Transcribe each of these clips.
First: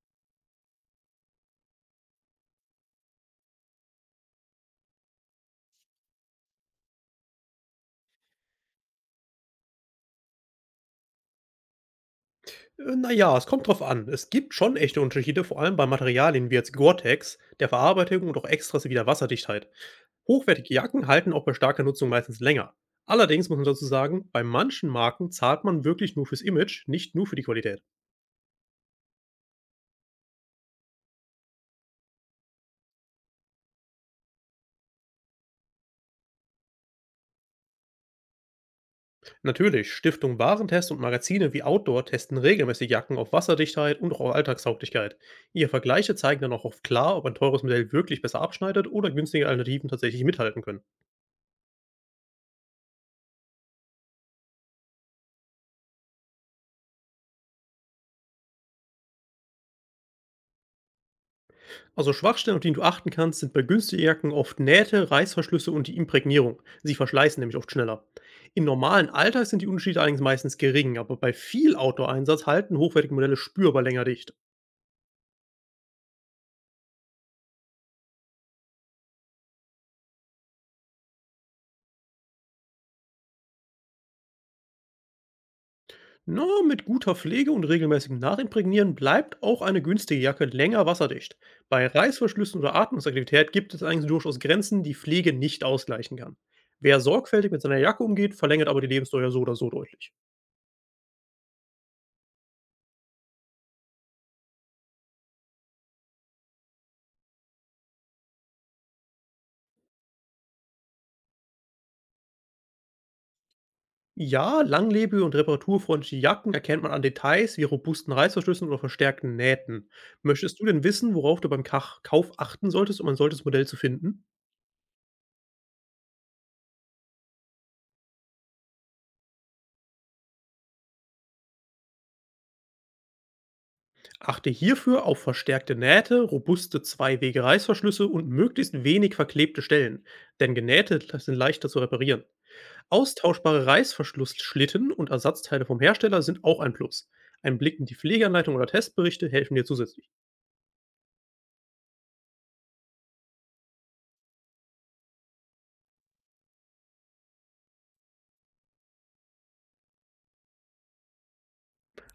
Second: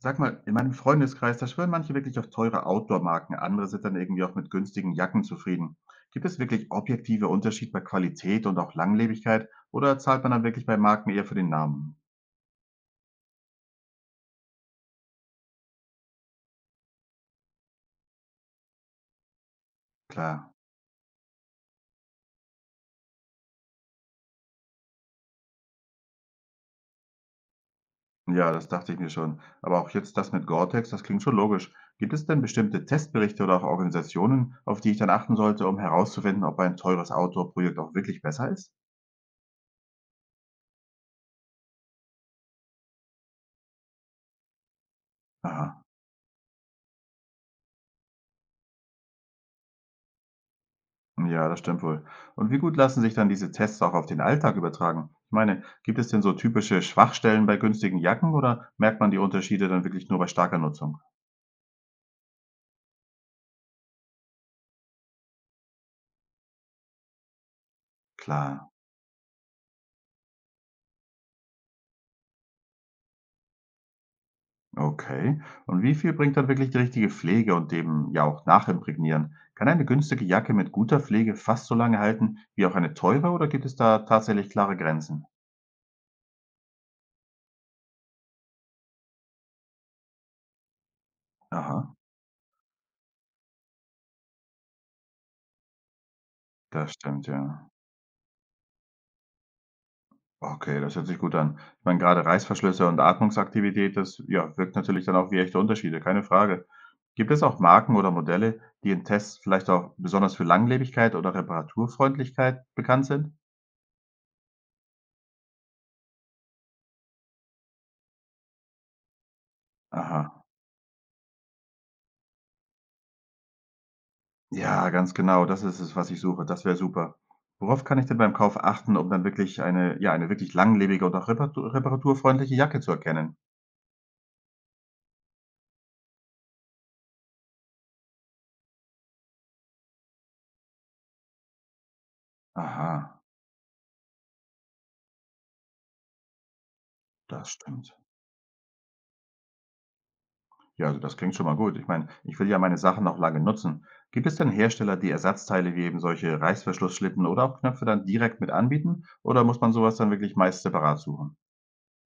Sag mal, in meinem Freundeskreis, da schwören manche wirklich auf teure Outdoor-Marken, andere sind dann irgendwie auch mit günstigen Jacken zufrieden. Gibt es wirklich objektive Unterschied bei Qualität und auch Langlebigkeit oder zahlt man dann wirklich bei Marken eher für den Namen? Es kommt drauf an. Es gibt schon echte Unterschiede, vor allem bei Materialien wie jetzt Gore-Tex, der Verarbeitung und auch Extras wie der Wasserdichtheit. Klar, Hochwertige Jacken halten auch bei starker Nutzung meistens länger. Allerdings muss man dazu sagen, bei manchen Marken zahlt man wirklich nur fürs Image, nicht nur für die Qualität. ja, das dachte ich mir schon. Aber auch jetzt das mit Gore-Tex, das klingt schon logisch. Gibt es denn bestimmte Testberichte oder auch Organisationen, auf die ich dann achten sollte, um herauszufinden, ob ein teures Outdoor-Projekt auch wirklich besser ist? Natürlich, Stiftungen Warentest und Magazine wie Outdoor testen regelmäßig Jacken auf Wasserdichtheit und auch auf Alltagstauglichkeit. Ihre Aha. Vergleiche zeigen dann auch oft klar, ob ein teures Modell wirklich besser abschneidet oder günstige Alternativen tatsächlich mithalten können. Ja, das stimmt wohl. Und wie gut lassen sich dann diese Tests auch auf den Alltag übertragen? Ich meine, gibt es denn so typische Schwachstellen bei günstigen Jacken oder merkt man die Unterschiede dann wirklich nur bei starker Nutzung? Also Schwachstellen, auf die du achten kannst, sind bei günstigen Jacken oft Nähte, Reißverschlüsse und die Imprägnierung. Sie verschleißen nämlich oft schneller. Im Klar, normalen Alltag sind die Unterschiede allerdings meistens gering, aber bei viel Outdoor-Einsatz halten hochwertige Modelle spürbar länger dicht. okay. Und wie viel bringt dann wirklich die richtige Pflege und dem ja auch Nachimprägnieren? Kann eine günstige Jacke mit guter Pflege fast so lange halten wie auch eine teure oder gibt es da tatsächlich klare Grenzen? Nur mit guter Pflege und regelmäßigem Nachimprägnieren bleibt auch eine günstige Jacke länger wasserdicht. Bei Aha, Reißverschlüssen oder Atmungsaktivität gibt es eigentlich durchaus Grenzen, die Pflege nicht ausgleichen kann. das Wer stimmt, sorgfältig mit ja. seiner Jacke umgeht, verlängert aber die Lebensdauer ja so oder so deutlich. Okay, das hört sich gut an. Ich meine, gerade Reißverschlüsse und Atmungsaktivität, das ja, wirkt natürlich dann auch wie echte Unterschiede, keine Frage. Gibt es auch Marken oder Modelle, die in Tests vielleicht auch besonders für Langlebigkeit oder Reparaturfreundlichkeit bekannt sind? Ja, langlebige und reparaturfreundliche Jacken erkennt man an Details wie robusten Reißverschlüssen oder verstärkten Nähten. Aha. Möchtest du denn wissen, worauf du beim Kach Kauf achten solltest, um ein solches Modell zu finden? Ja, ganz genau, das ist es, was ich suche. Das wäre super. Worauf kann ich denn beim Kauf achten, um dann wirklich eine, ja, eine wirklich langlebige und auch reparaturfreundliche Jacke zu erkennen? Achte hierfür auf verstärkte Nähte, robuste Zwei-Wege-Reißverschlüsse und möglichst wenig verklebte Stellen, denn genähte sind leichter zu reparieren. Aha, Austauschbare Reißverschlussschlitten und Ersatzteile vom Hersteller sind auch ein Plus. das Ein Blick in die stimmt. Pflegeanleitung oder Testberichte helfen dir zusätzlich. Ja, also das klingt schon mal gut. Ich meine, ich will ja meine Sachen noch lange nutzen. Gibt es denn Hersteller, die Ersatzteile wie eben solche Reißverschlussschlitten oder auch Knöpfe dann direkt mit anbieten? Oder muss man sowas dann wirklich meist separat suchen?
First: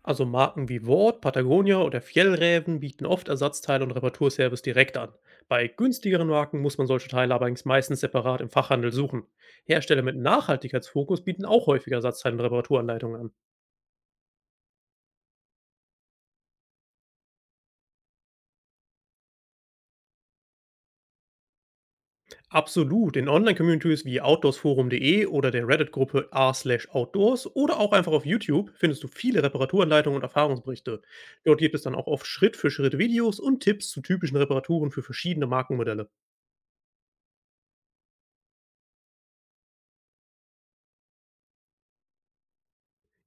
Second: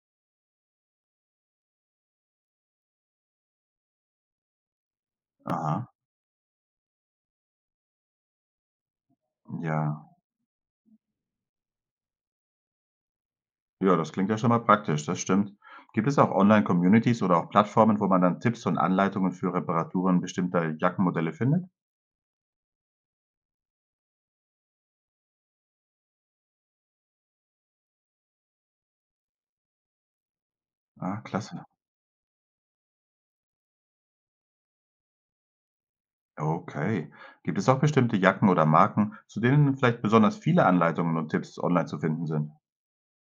Also Marken wie Ward, Patagonia oder Fjellräven bieten oft Ersatzteile und Reparaturservice direkt an. Bei Aha, günstigeren Marken muss man solche Teile allerdings meistens separat im Fachhandel suchen. ja. Hersteller mit Nachhaltigkeitsfokus bieten auch häufig Ersatzteile und Reparaturanleitungen an. Ja, das klingt ja schon mal praktisch, das stimmt. Gibt es auch Online-Communities oder auch Plattformen, wo man dann Tipps und Anleitungen für Reparaturen bestimmter Jackenmodelle findet? Absolut, in Online-Communities wie outdoorsforum.de oder der Reddit-Gruppe r/outdoors oder auch einfach auf YouTube findest du viele Reparaturanleitungen und Erfahrungsberichte. Ah, klasse. Dort gibt es dann auch oft Schritt-für-Schritt-Videos und Tipps zu typischen Reparaturen für verschiedene Markenmodelle. Okay. Gibt es auch bestimmte Jacken oder Marken, zu denen vielleicht besonders viele Anleitungen und Tipps online zu finden sind?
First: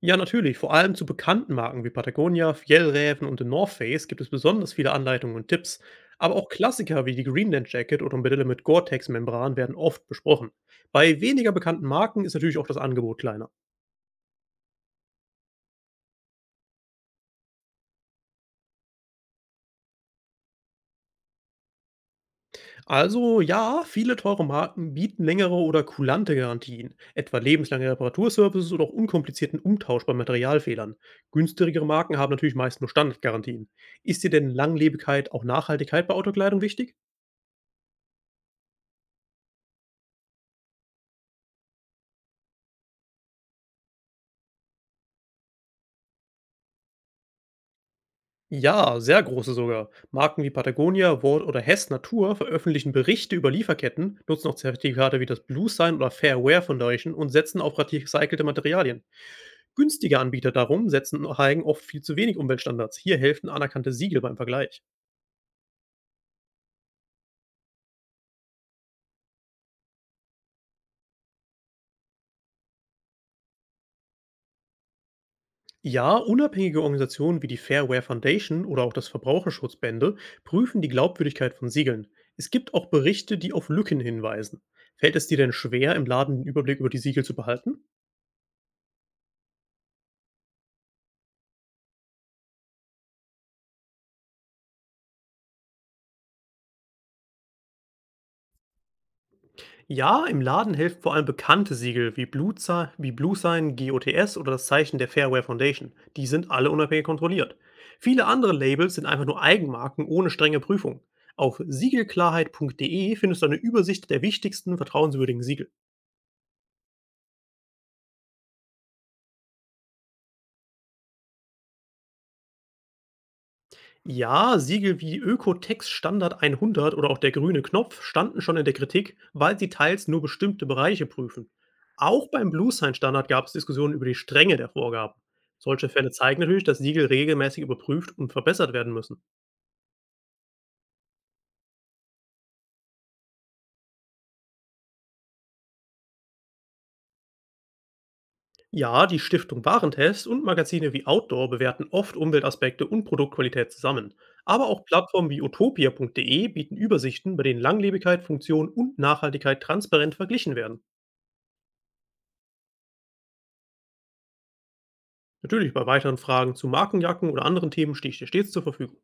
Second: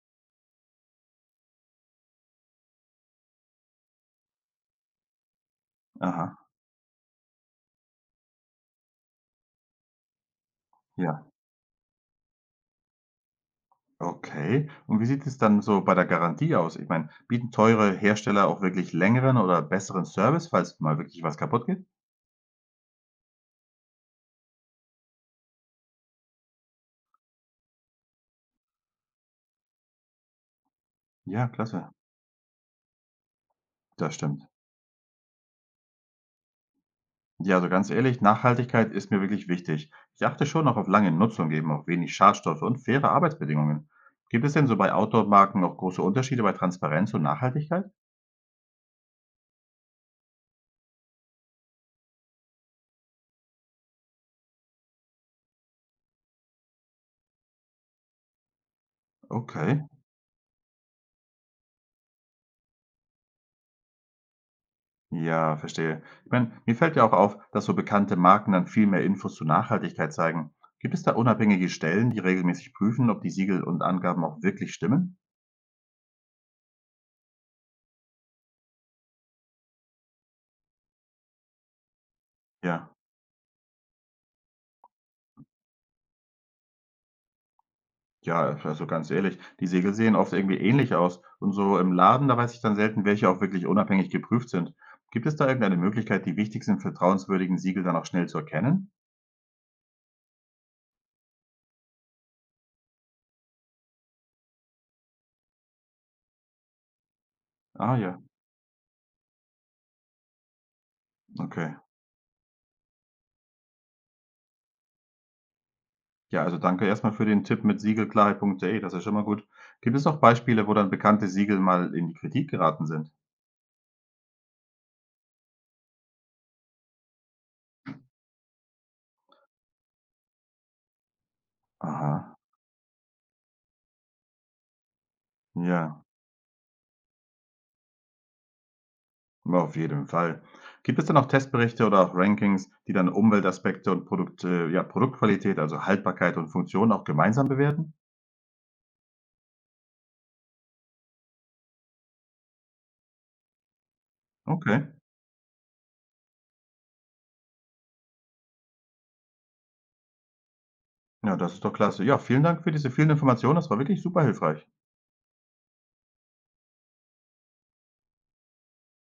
Ja, natürlich. Vor allem zu bekannten Marken wie Patagonia, Fjellräven und The North Face gibt es besonders viele Anleitungen und Tipps. Aha, Aber auch Klassiker wie die Greenland Jacket oder Modelle mit Gore-Tex-Membran werden oft besprochen. Bei ja. weniger bekannten Marken ist natürlich auch das Angebot kleiner. Okay. Und wie sieht es dann so bei der Garantie aus? Ich meine, bieten teure Hersteller auch wirklich längeren oder besseren Service, falls mal wirklich was kaputt geht? Also ja, viele teure Marken bieten längere oder kulante Garantien, etwa lebenslange Reparaturservices oder auch unkomplizierten Umtausch bei Materialfehlern. Ja, Günstigere klasse. Marken haben natürlich meist nur Standardgarantien. Das Ist dir stimmt. denn Langlebigkeit, auch Nachhaltigkeit bei Autokleidung wichtig? Ja, also ganz ehrlich, Nachhaltigkeit ist mir wirklich wichtig. Ich achte schon auch auf lange Nutzung, eben auf wenig Schadstoffe und faire Arbeitsbedingungen. Gibt es denn so bei Outdoor-Marken auch große Unterschiede bei Transparenz und Nachhaltigkeit? Ja, sehr große sogar. Marken wie Patagonia, Ward oder Hess Natur veröffentlichen Berichte über Lieferketten, nutzen auch Zertifikate wie das Blue Sign oder Fairware Foundation und setzen auf recycelte Materialien. Okay. Günstige Anbieter darum setzen und hegen oft viel zu wenig Umweltstandards. Hier helfen anerkannte Siegel beim Vergleich. Ja, verstehe. Ich meine, mir fällt ja auch auf, dass so bekannte Marken dann viel mehr Infos zur Nachhaltigkeit zeigen. Gibt es da unabhängige Stellen, die regelmäßig prüfen, ob die Siegel und Angaben auch wirklich stimmen? Ja, unabhängige Organisationen wie die Fairware Foundation oder auch das Verbraucherschutzbände prüfen die Glaubwürdigkeit von Siegeln. Es gibt auch Ja, Berichte, die auf Lücken hinweisen. Fällt es dir denn schwer, im Laden den Überblick über die Siegel zu behalten? ja, also ganz ehrlich, die Siegel sehen oft irgendwie ähnlich aus. Und so im Laden, da weiß ich dann selten, welche auch wirklich unabhängig geprüft sind. Gibt es da irgendeine Möglichkeit, die wichtigsten vertrauenswürdigen Siegel dann auch schnell zu erkennen? Ja, im Laden helfen vor allem bekannte Siegel wie Blue Sign, GOTS oder das Zeichen der Fairware Foundation. Die sind alle unabhängig kontrolliert. Ah ja, Viele andere Labels sind einfach nur Eigenmarken ohne strenge Prüfung. Auf okay. siegelklarheit.de findest du eine Übersicht der wichtigsten vertrauenswürdigen Siegel. Ja, also danke erstmal für den Tipp mit siegelklarheit.de, das ist ja schon mal gut. Gibt es auch Beispiele, wo dann bekannte Siegel mal in die Kritik geraten sind? Ja, Siegel wie Ökotex Standard 100 oder auch der grüne Knopf standen schon in der Kritik, weil sie teils nur bestimmte Bereiche prüfen. Aha, Auch beim Bluesign-Standard gab es Diskussionen über die Strenge der Vorgaben. Solche ja, Fälle zeigen natürlich, dass Siegel regelmäßig überprüft und verbessert werden müssen. auf jeden Fall. Gibt es denn auch Testberichte oder auch Rankings, die dann Umweltaspekte und ja, Produktqualität, also Haltbarkeit und Funktion auch gemeinsam bewerten? Ja, die Stiftung Warentest und Magazine wie Outdoor bewerten oft Umweltaspekte und Produktqualität zusammen. Aber Okay, auch Plattformen wie utopia.de bieten Übersichten, bei denen Langlebigkeit, Funktion und Nachhaltigkeit transparent verglichen werden. ja, das ist doch klasse. Ja, vielen Dank für diese vielen Informationen. Das war wirklich super hilfreich. Natürlich, bei weiteren Fragen zu Markenjacken oder anderen Themen stehe ich dir stets zur Verfügung.